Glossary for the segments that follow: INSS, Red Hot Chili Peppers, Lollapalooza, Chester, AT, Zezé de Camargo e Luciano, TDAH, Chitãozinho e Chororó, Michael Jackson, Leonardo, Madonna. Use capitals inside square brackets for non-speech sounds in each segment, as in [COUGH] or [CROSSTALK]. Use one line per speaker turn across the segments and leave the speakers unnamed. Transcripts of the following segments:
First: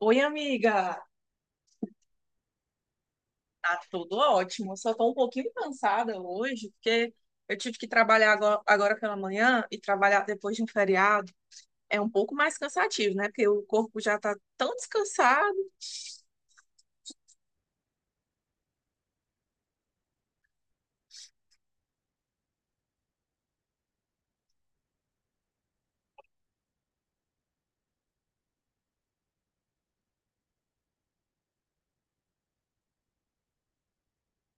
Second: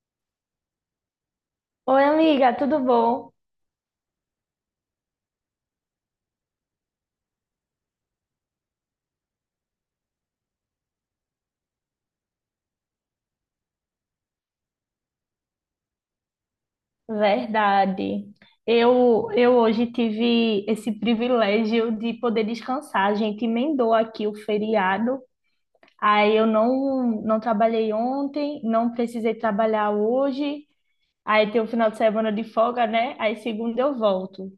Oi, amiga.
Oi, amiga, tudo bom?
Tá tudo ótimo. Só tô um pouquinho cansada hoje, porque eu tive que trabalhar agora pela manhã e trabalhar depois de um feriado é um pouco mais cansativo, né? Porque o corpo já tá tão descansado.
Verdade. Eu hoje tive esse privilégio de poder descansar. A gente emendou aqui o feriado. Aí eu não trabalhei ontem, não precisei trabalhar hoje. Aí tem o final de semana de folga, né? Aí segunda eu volto.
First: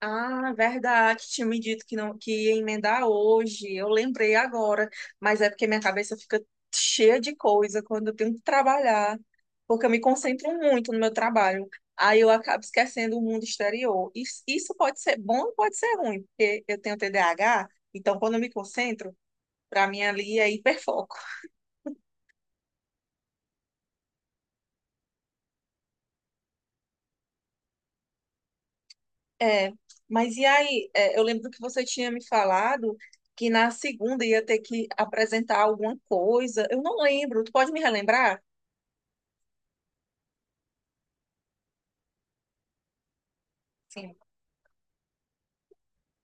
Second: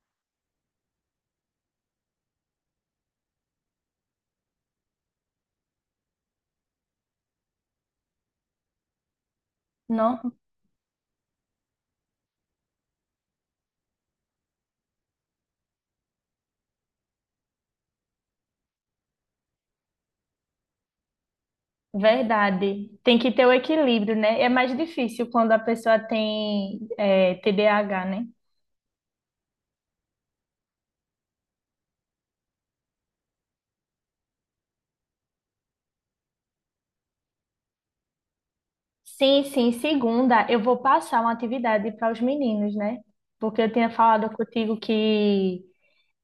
Ah, verdade. Tinha me dito que não que ia emendar hoje. Eu lembrei agora, mas é porque minha cabeça fica cheia de coisa quando eu tenho que trabalhar, porque eu me
Não,
concentro muito no meu trabalho. Aí eu acabo esquecendo o mundo exterior. Isso pode ser bom ou pode ser ruim, porque eu tenho TDAH, então quando eu me concentro, para mim ali é hiperfoco.
verdade. Tem que ter o equilíbrio, né? É mais difícil quando a pessoa tem, TDAH, né?
É, mas e aí? Eu lembro que você tinha me falado que na segunda ia ter que apresentar alguma coisa. Eu não lembro. Tu pode me relembrar?
Sim, sim. Segunda, eu vou passar uma atividade para os meninos, né? Porque eu tinha
Sim.
falado contigo que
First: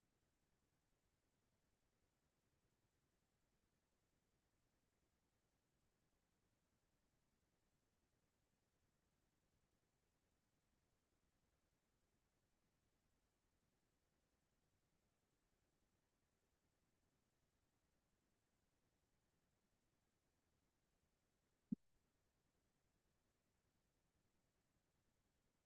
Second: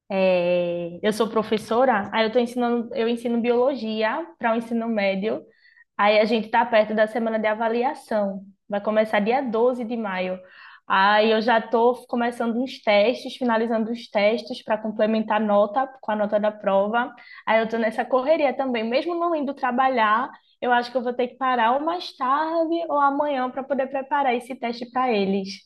eu sou professora, aí eu tô ensinando, eu ensino biologia para o ensino médio. Aí a gente está perto da semana de avaliação. Vai começar dia 12 de maio. Aí eu já estou começando uns testes, finalizando os testes para complementar a nota com a nota da prova. Aí eu estou nessa correria também. Mesmo não indo trabalhar, eu acho que eu vou ter que parar ou mais tarde ou amanhã para poder preparar esse teste para eles.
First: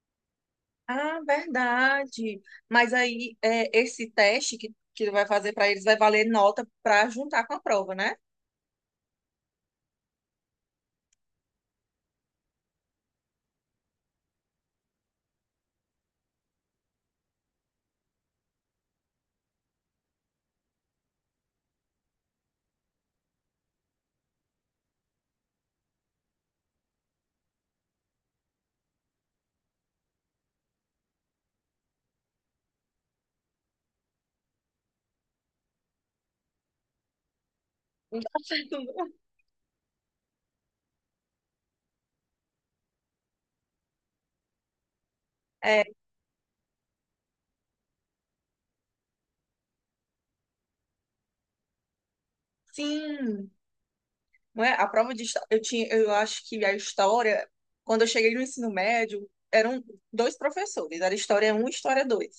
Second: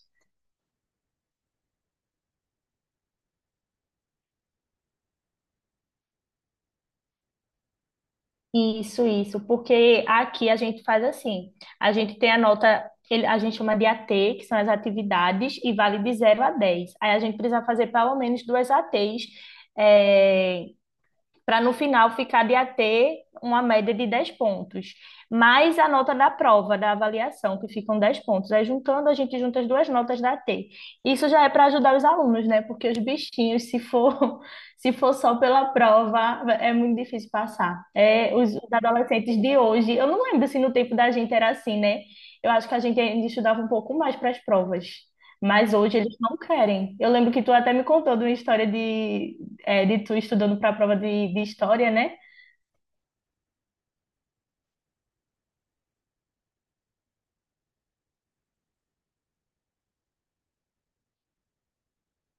Ah, verdade. Mas aí é, esse teste que tu vai fazer para eles vai valer nota para juntar com a prova, né?
Isso, porque aqui a gente faz assim, a gente tem a nota, a gente chama de AT, que são as atividades, e vale de 0 a 10. Aí a gente precisa fazer pelo menos duas ATs, para no final ficar de AT uma média de 10 pontos, mais a nota da prova, da avaliação, que ficam 10 pontos. Aí juntando, a gente junta as duas notas da AT. Isso já é para ajudar os alunos, né? Porque os bichinhos, se for, [LAUGHS] se for só pela prova, é muito difícil passar. É, os
[LAUGHS]
adolescentes de hoje, eu não lembro se no tempo da gente era assim, né? Eu acho que a gente ainda estudava um pouco mais para as provas. Mas
É,
hoje eles não querem. Eu lembro que tu até me contou de uma história de tu estudando para a prova de história, né?
sim, não é? A prova de história, eu tinha, eu acho que a história, quando eu cheguei no ensino médio, eram dois professores, era história 1 e história 2.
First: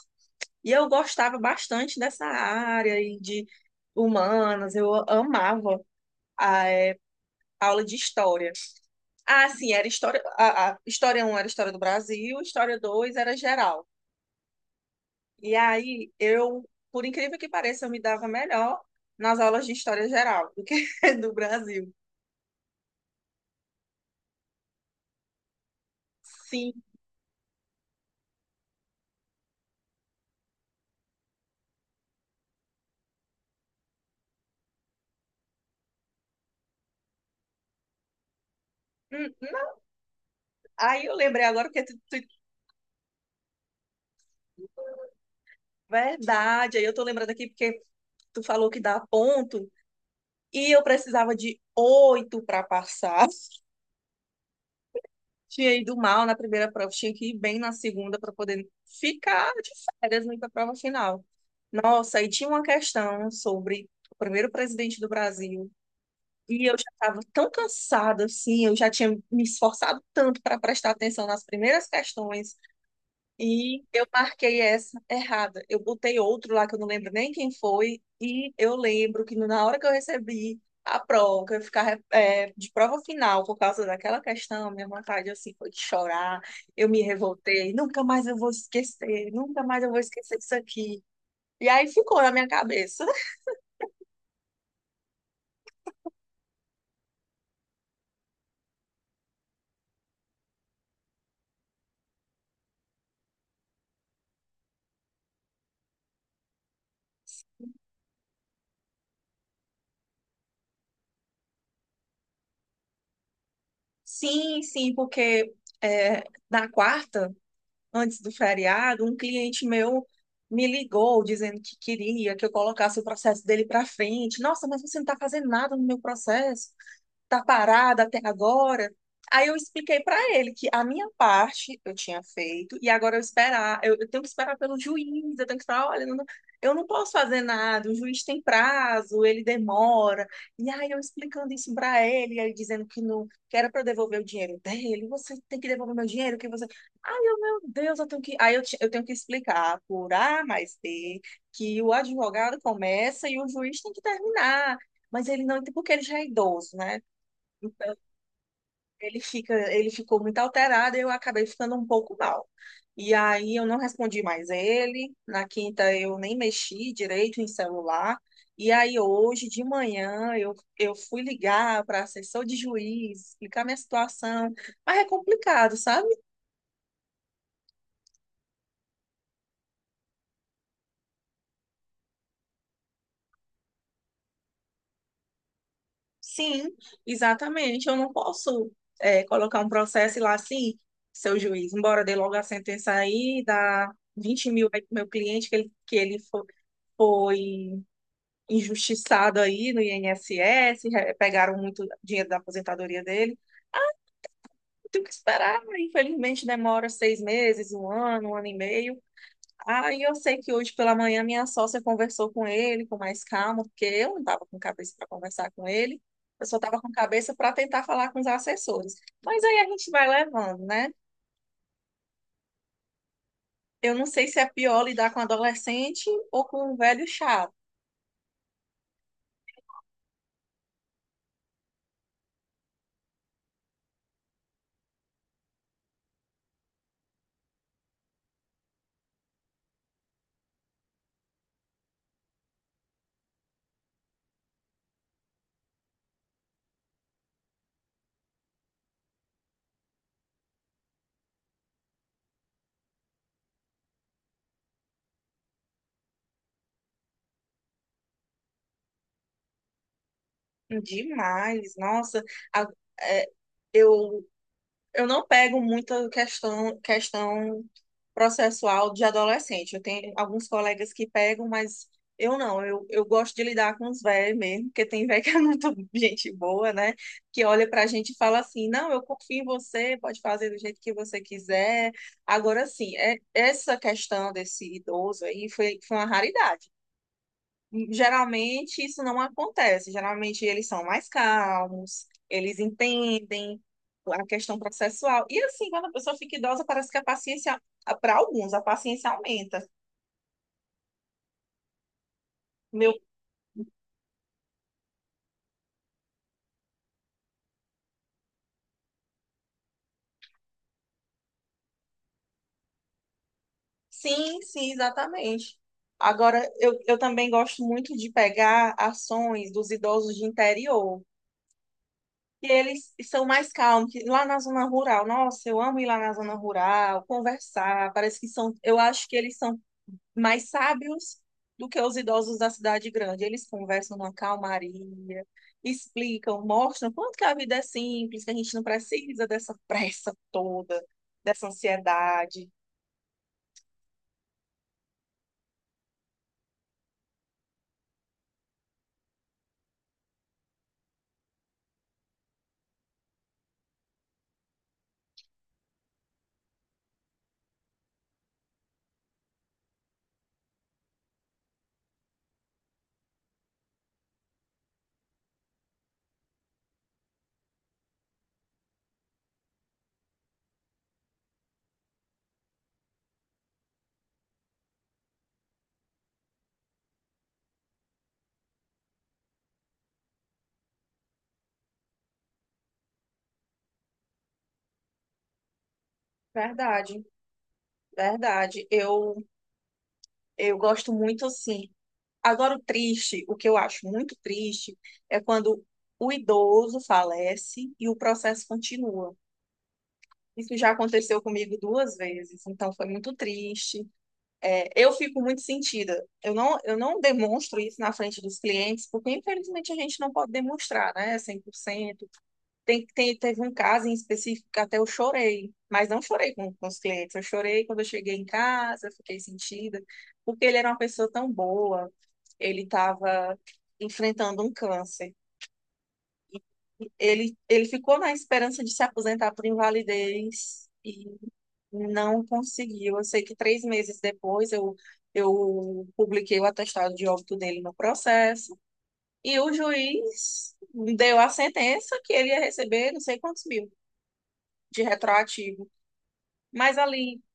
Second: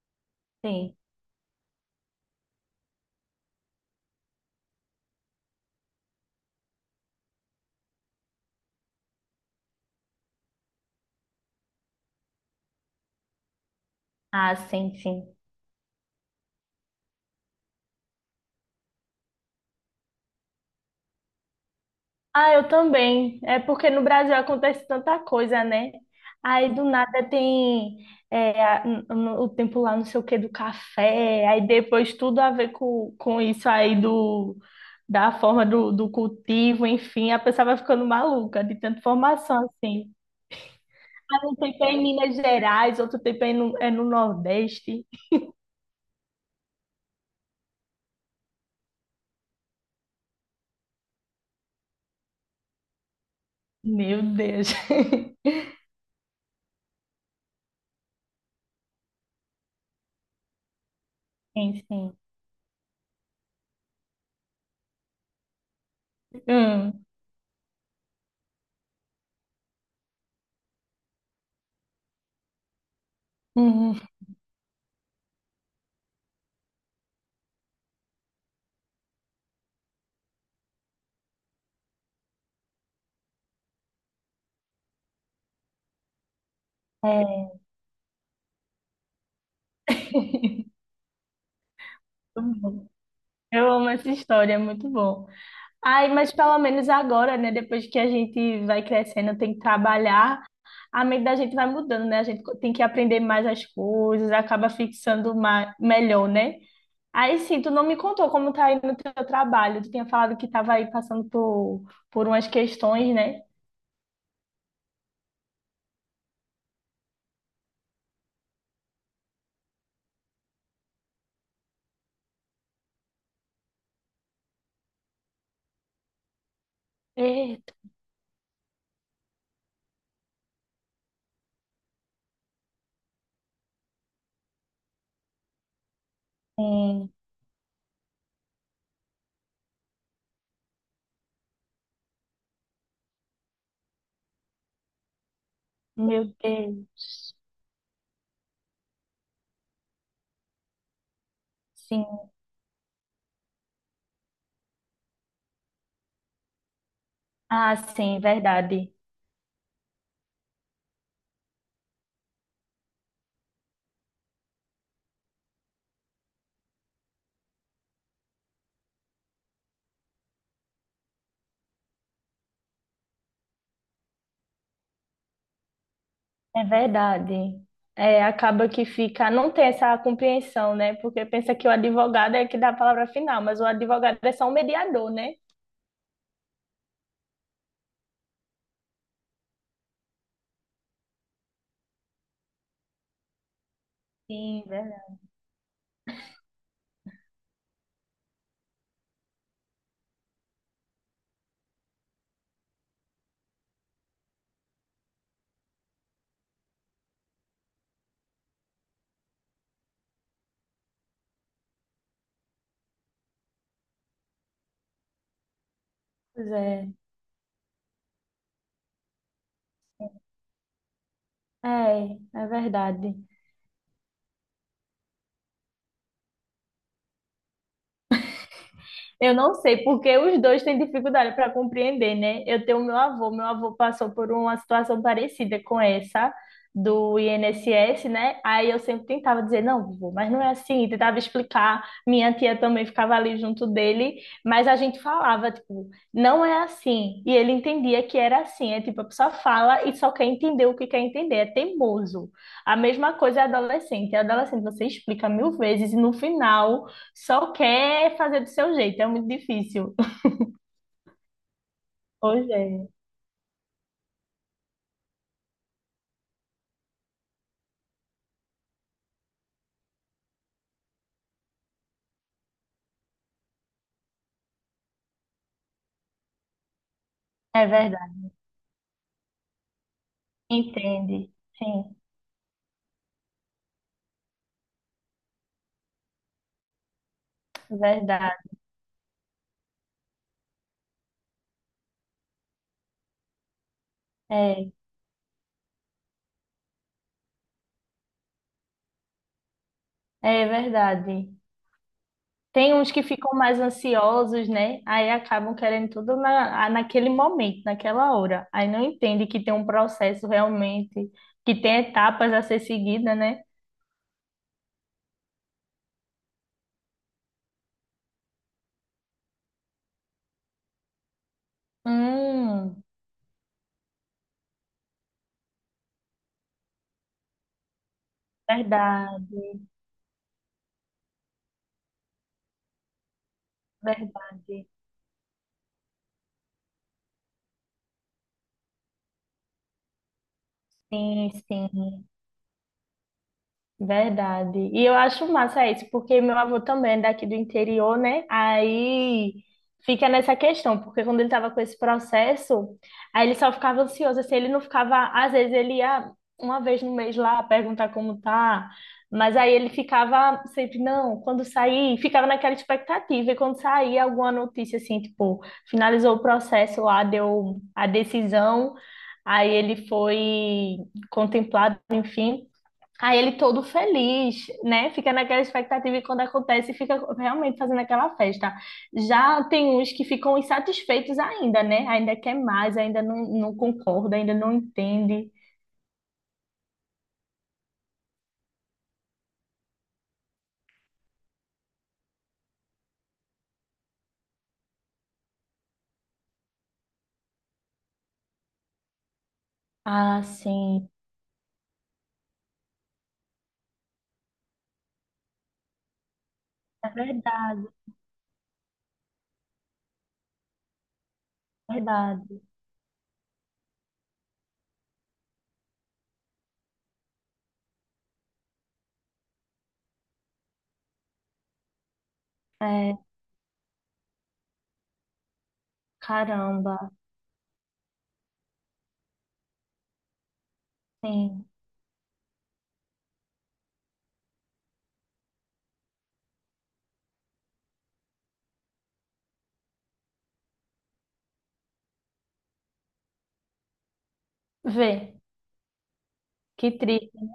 E eu
Sim.
gostava bastante dessa área e de humanas, eu amava a é, aula de história. Ah, sim, era história, a história um era história do Brasil, história 2 era geral.
Ah, sim, sim.
E aí eu, por incrível que pareça, eu me dava melhor nas aulas de história geral do que [LAUGHS] do Brasil.
Ah, eu também. É porque no Brasil acontece tanta coisa, né? Aí
Sim.
do nada tem o tempo lá, não sei o que, do café, aí depois tudo a ver com isso aí do, da forma do cultivo, enfim, a pessoa vai ficando maluca de tanta
Hum, hum.
formação assim.
Aí eu lembrei
Ah, um
agora porque
tempo é em Minas Gerais, outro tempo é é no Nordeste.
verdade, aí eu tô lembrando aqui porque tu falou que dá ponto e eu precisava de oito para passar.
Meu Deus. [LAUGHS]
Tinha ido mal na primeira prova, tinha que ir bem na segunda para poder ficar de férias na prova final.
Sim, sim.
Nossa, aí tinha uma questão sobre o primeiro presidente do Brasil. E eu já
Hum.
estava tão cansada assim, eu já tinha me esforçado tanto para prestar atenção nas primeiras questões e
Uhum.
eu marquei essa errada. Eu botei outro lá que eu não lembro nem quem foi. E eu lembro que na hora que eu recebi a prova, que eu ficar é, de prova final por causa daquela questão, minha vontade assim foi de chorar. Eu me
É.
revoltei. Nunca mais eu vou esquecer. Nunca mais eu vou esquecer isso
[LAUGHS]
aqui. E aí ficou na minha
Muito bom.
cabeça. [LAUGHS]
Eu amo essa história, é muito bom. Ai, mas pelo menos agora, né? Depois que a gente vai crescendo, tem que trabalhar, a mente da gente vai mudando, né? A gente tem que aprender mais as coisas, acaba fixando mais, melhor, né? Aí sim, tu não me contou como tá aí no teu trabalho. Tu tinha falado que tava aí passando por umas questões, né?
Sim, sim, porque é, na quarta, antes do feriado, um cliente meu me ligou dizendo que queria que eu colocasse o processo dele para frente. Nossa, mas você não está fazendo nada no meu processo, tá
Eita,
parada até agora. Aí eu expliquei para ele que a minha parte eu tinha feito e agora eu esperar, eu tenho que esperar pelo juiz, eu tenho que falar, olha, eu não
sim.
posso fazer nada, o juiz tem prazo, ele demora. E aí eu explicando isso para ele, aí dizendo que não, que era para eu devolver o dinheiro dele, você tem que devolver meu
Meu
dinheiro, que você. Ai,
Deus.
eu, meu Deus, eu tenho que, eu tenho que explicar por A mais B que o
Sim.
advogado começa e o juiz tem que terminar. Mas ele não, porque ele já é idoso, né?
Ah,
Então,
sim, verdade.
ele fica, ele ficou muito alterado e eu acabei ficando um pouco mal. E aí eu não respondi mais ele. Na quinta eu nem mexi direito em celular. E aí hoje de manhã eu fui ligar para assessor de juiz, explicar minha situação. Mas é complicado, sabe?
É verdade. É, acaba que fica, não tem essa compreensão, né? Porque pensa que o advogado é que dá a palavra final, mas o advogado é só um mediador, né?
Sim, exatamente. Eu não posso colocar um processo e lá assim, seu juiz, embora dê logo a sentença aí, dá vinte
Sim,
mil aí pro meu
verdade.
cliente que ele foi injustiçado aí no INSS, pegaram muito dinheiro da aposentadoria dele. Eu tenho que esperar, infelizmente demora 6 meses, um ano e meio. Aí eu sei que hoje pela manhã minha sócia conversou com ele com mais calma, porque eu não estava com cabeça para conversar com ele, eu
Pois
só estava
é.
com cabeça para tentar falar com os assessores. Mas aí a gente vai levando, né?
É, é verdade.
Eu não sei se é pior lidar com adolescente ou com um velho chato.
Eu não sei, porque os dois têm dificuldade para compreender, né? Eu tenho meu avô passou por uma situação parecida com essa do INSS, né? Aí eu sempre tentava dizer, não, vovô, mas não é assim, tentava explicar. Minha tia também ficava ali junto dele, mas a gente falava, tipo, não é assim. E ele entendia que era assim, é tipo, a pessoa fala e só quer entender o que quer entender, é teimoso. A mesma coisa é adolescente. Adolescente, você explica mil vezes e no final só quer fazer do seu jeito, é muito difícil.
Demais, nossa.
Hoje
A-
é.
é, eu eu não pego muita questão processual de adolescente. Eu tenho alguns colegas que pegam, mas eu não. Eu gosto de lidar com os velhos mesmo, porque tem velho [LAUGHS] que é muito gente boa, né? Que
É
olha pra gente e
verdade.
fala assim: não, eu confio em você, pode fazer do jeito que você
Entende.
quiser.
Sim,
Agora, sim, é, essa questão desse idoso aí foi uma raridade.
verdade.
Geralmente isso não acontece. Geralmente eles são mais calmos, eles entendem a questão
É,
processual. E assim, quando a pessoa fica idosa, parece que a paciência, para alguns, a paciência aumenta.
é verdade. Tem uns
Meu,
que ficam mais ansiosos, né? Aí acabam querendo tudo na, ah, naquele momento, naquela hora. Aí não entende que tem um processo realmente, que tem etapas a ser seguida, né?
sim, sim, exatamente. Agora, eu também gosto muito de pegar ações dos idosos de interior, que
Hum,
eles são mais calmos, que lá na zona rural. Nossa, eu amo ir lá na zona rural, conversar. Parece que são, eu acho que eles são
verdade,
mais sábios do que os idosos da cidade grande. Eles conversam numa
verdade.
calmaria, explicam, mostram quanto que a vida é simples, que a gente não precisa dessa pressa toda,
Sim,
dessa
sim.
ansiedade.
Verdade. E eu acho massa isso, porque meu avô também é daqui do interior, né? Aí fica nessa questão, porque quando ele estava com esse processo, aí ele só ficava ansioso, assim, ele não ficava, às vezes ele ia uma vez no mês lá perguntar como tá, mas aí ele ficava sempre, não, quando sair, ficava naquela expectativa, e quando saía alguma notícia assim, tipo, finalizou o processo lá, deu a decisão, aí ele foi contemplado, enfim. Aí ele todo feliz, né? Fica naquela expectativa e quando acontece, fica realmente fazendo aquela festa. Já tem uns que ficam insatisfeitos ainda, né? Ainda quer mais, ainda não concorda, ainda não entende.
Verdade, verdade. Eu gosto muito assim. Agora, o triste, o que eu acho muito triste, é quando o idoso falece e o processo continua.
Ah,
Isso já
sim.
aconteceu comigo duas vezes, então foi muito triste. É, eu fico muito sentida. Eu não, eu
É
não demonstro
verdade,
isso na frente dos clientes, porque infelizmente a gente não pode demonstrar, né? cem por
é
cento
verdade.
Teve um caso em específico que até eu chorei, mas não chorei com os clientes. Eu chorei quando eu cheguei em casa, fiquei sentida, porque ele era uma pessoa tão boa, ele
É,
estava enfrentando um câncer.
caramba,
Ele ficou na esperança de se aposentar por invalidez e
sim.
não conseguiu. Eu sei que 3 meses depois eu publiquei o atestado de óbito dele no processo e o juiz deu a sentença que ele ia receber não sei quantos mil de
Vê,
retroativo.
que
Mas ali
triste.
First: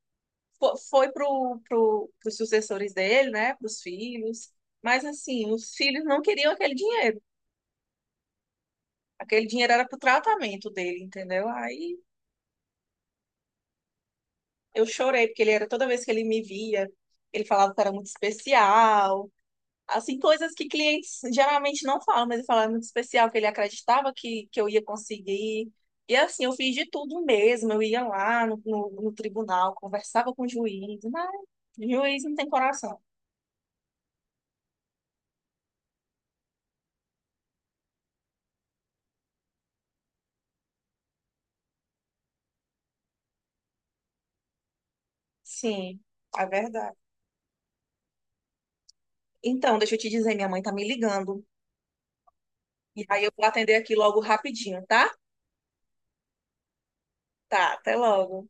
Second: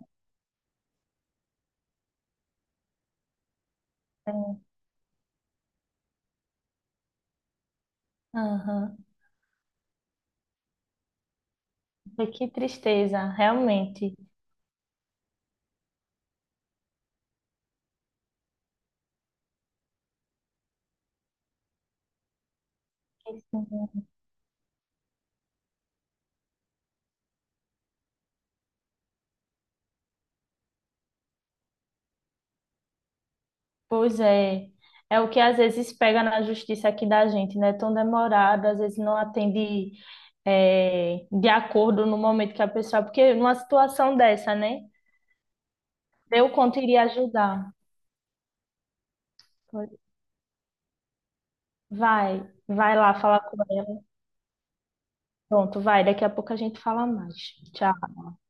foi para os sucessores dele, né, para os filhos.
Né?
Mas assim, os filhos não queriam aquele dinheiro.
Aham.
Aquele dinheiro era para o tratamento dele, entendeu? Aí
Vê. Que tristeza, realmente.
eu chorei, porque ele era toda vez que ele me via, ele falava que era muito especial. Assim, coisas que clientes geralmente não falam, mas ele falava muito especial, que ele acreditava que eu ia conseguir. E assim, eu fiz de tudo mesmo. Eu ia lá no tribunal, conversava com o juiz, mas o juiz não tem coração.
Pois é, é o que às vezes pega na justiça aqui da gente, né? Tão demorado, às vezes não atende é, de acordo no momento que a pessoa, porque numa situação dessa, né?
Sim, é
Eu quanto
verdade.
iria ajudar.
Então, deixa eu te dizer, minha mãe tá me ligando.
Vai, vai
E
lá
aí eu
falar
vou
com
atender aqui
ela.
logo rapidinho, tá?
Pronto, vai, daqui a pouco a gente fala mais.
Tá,
Tchau.
até logo.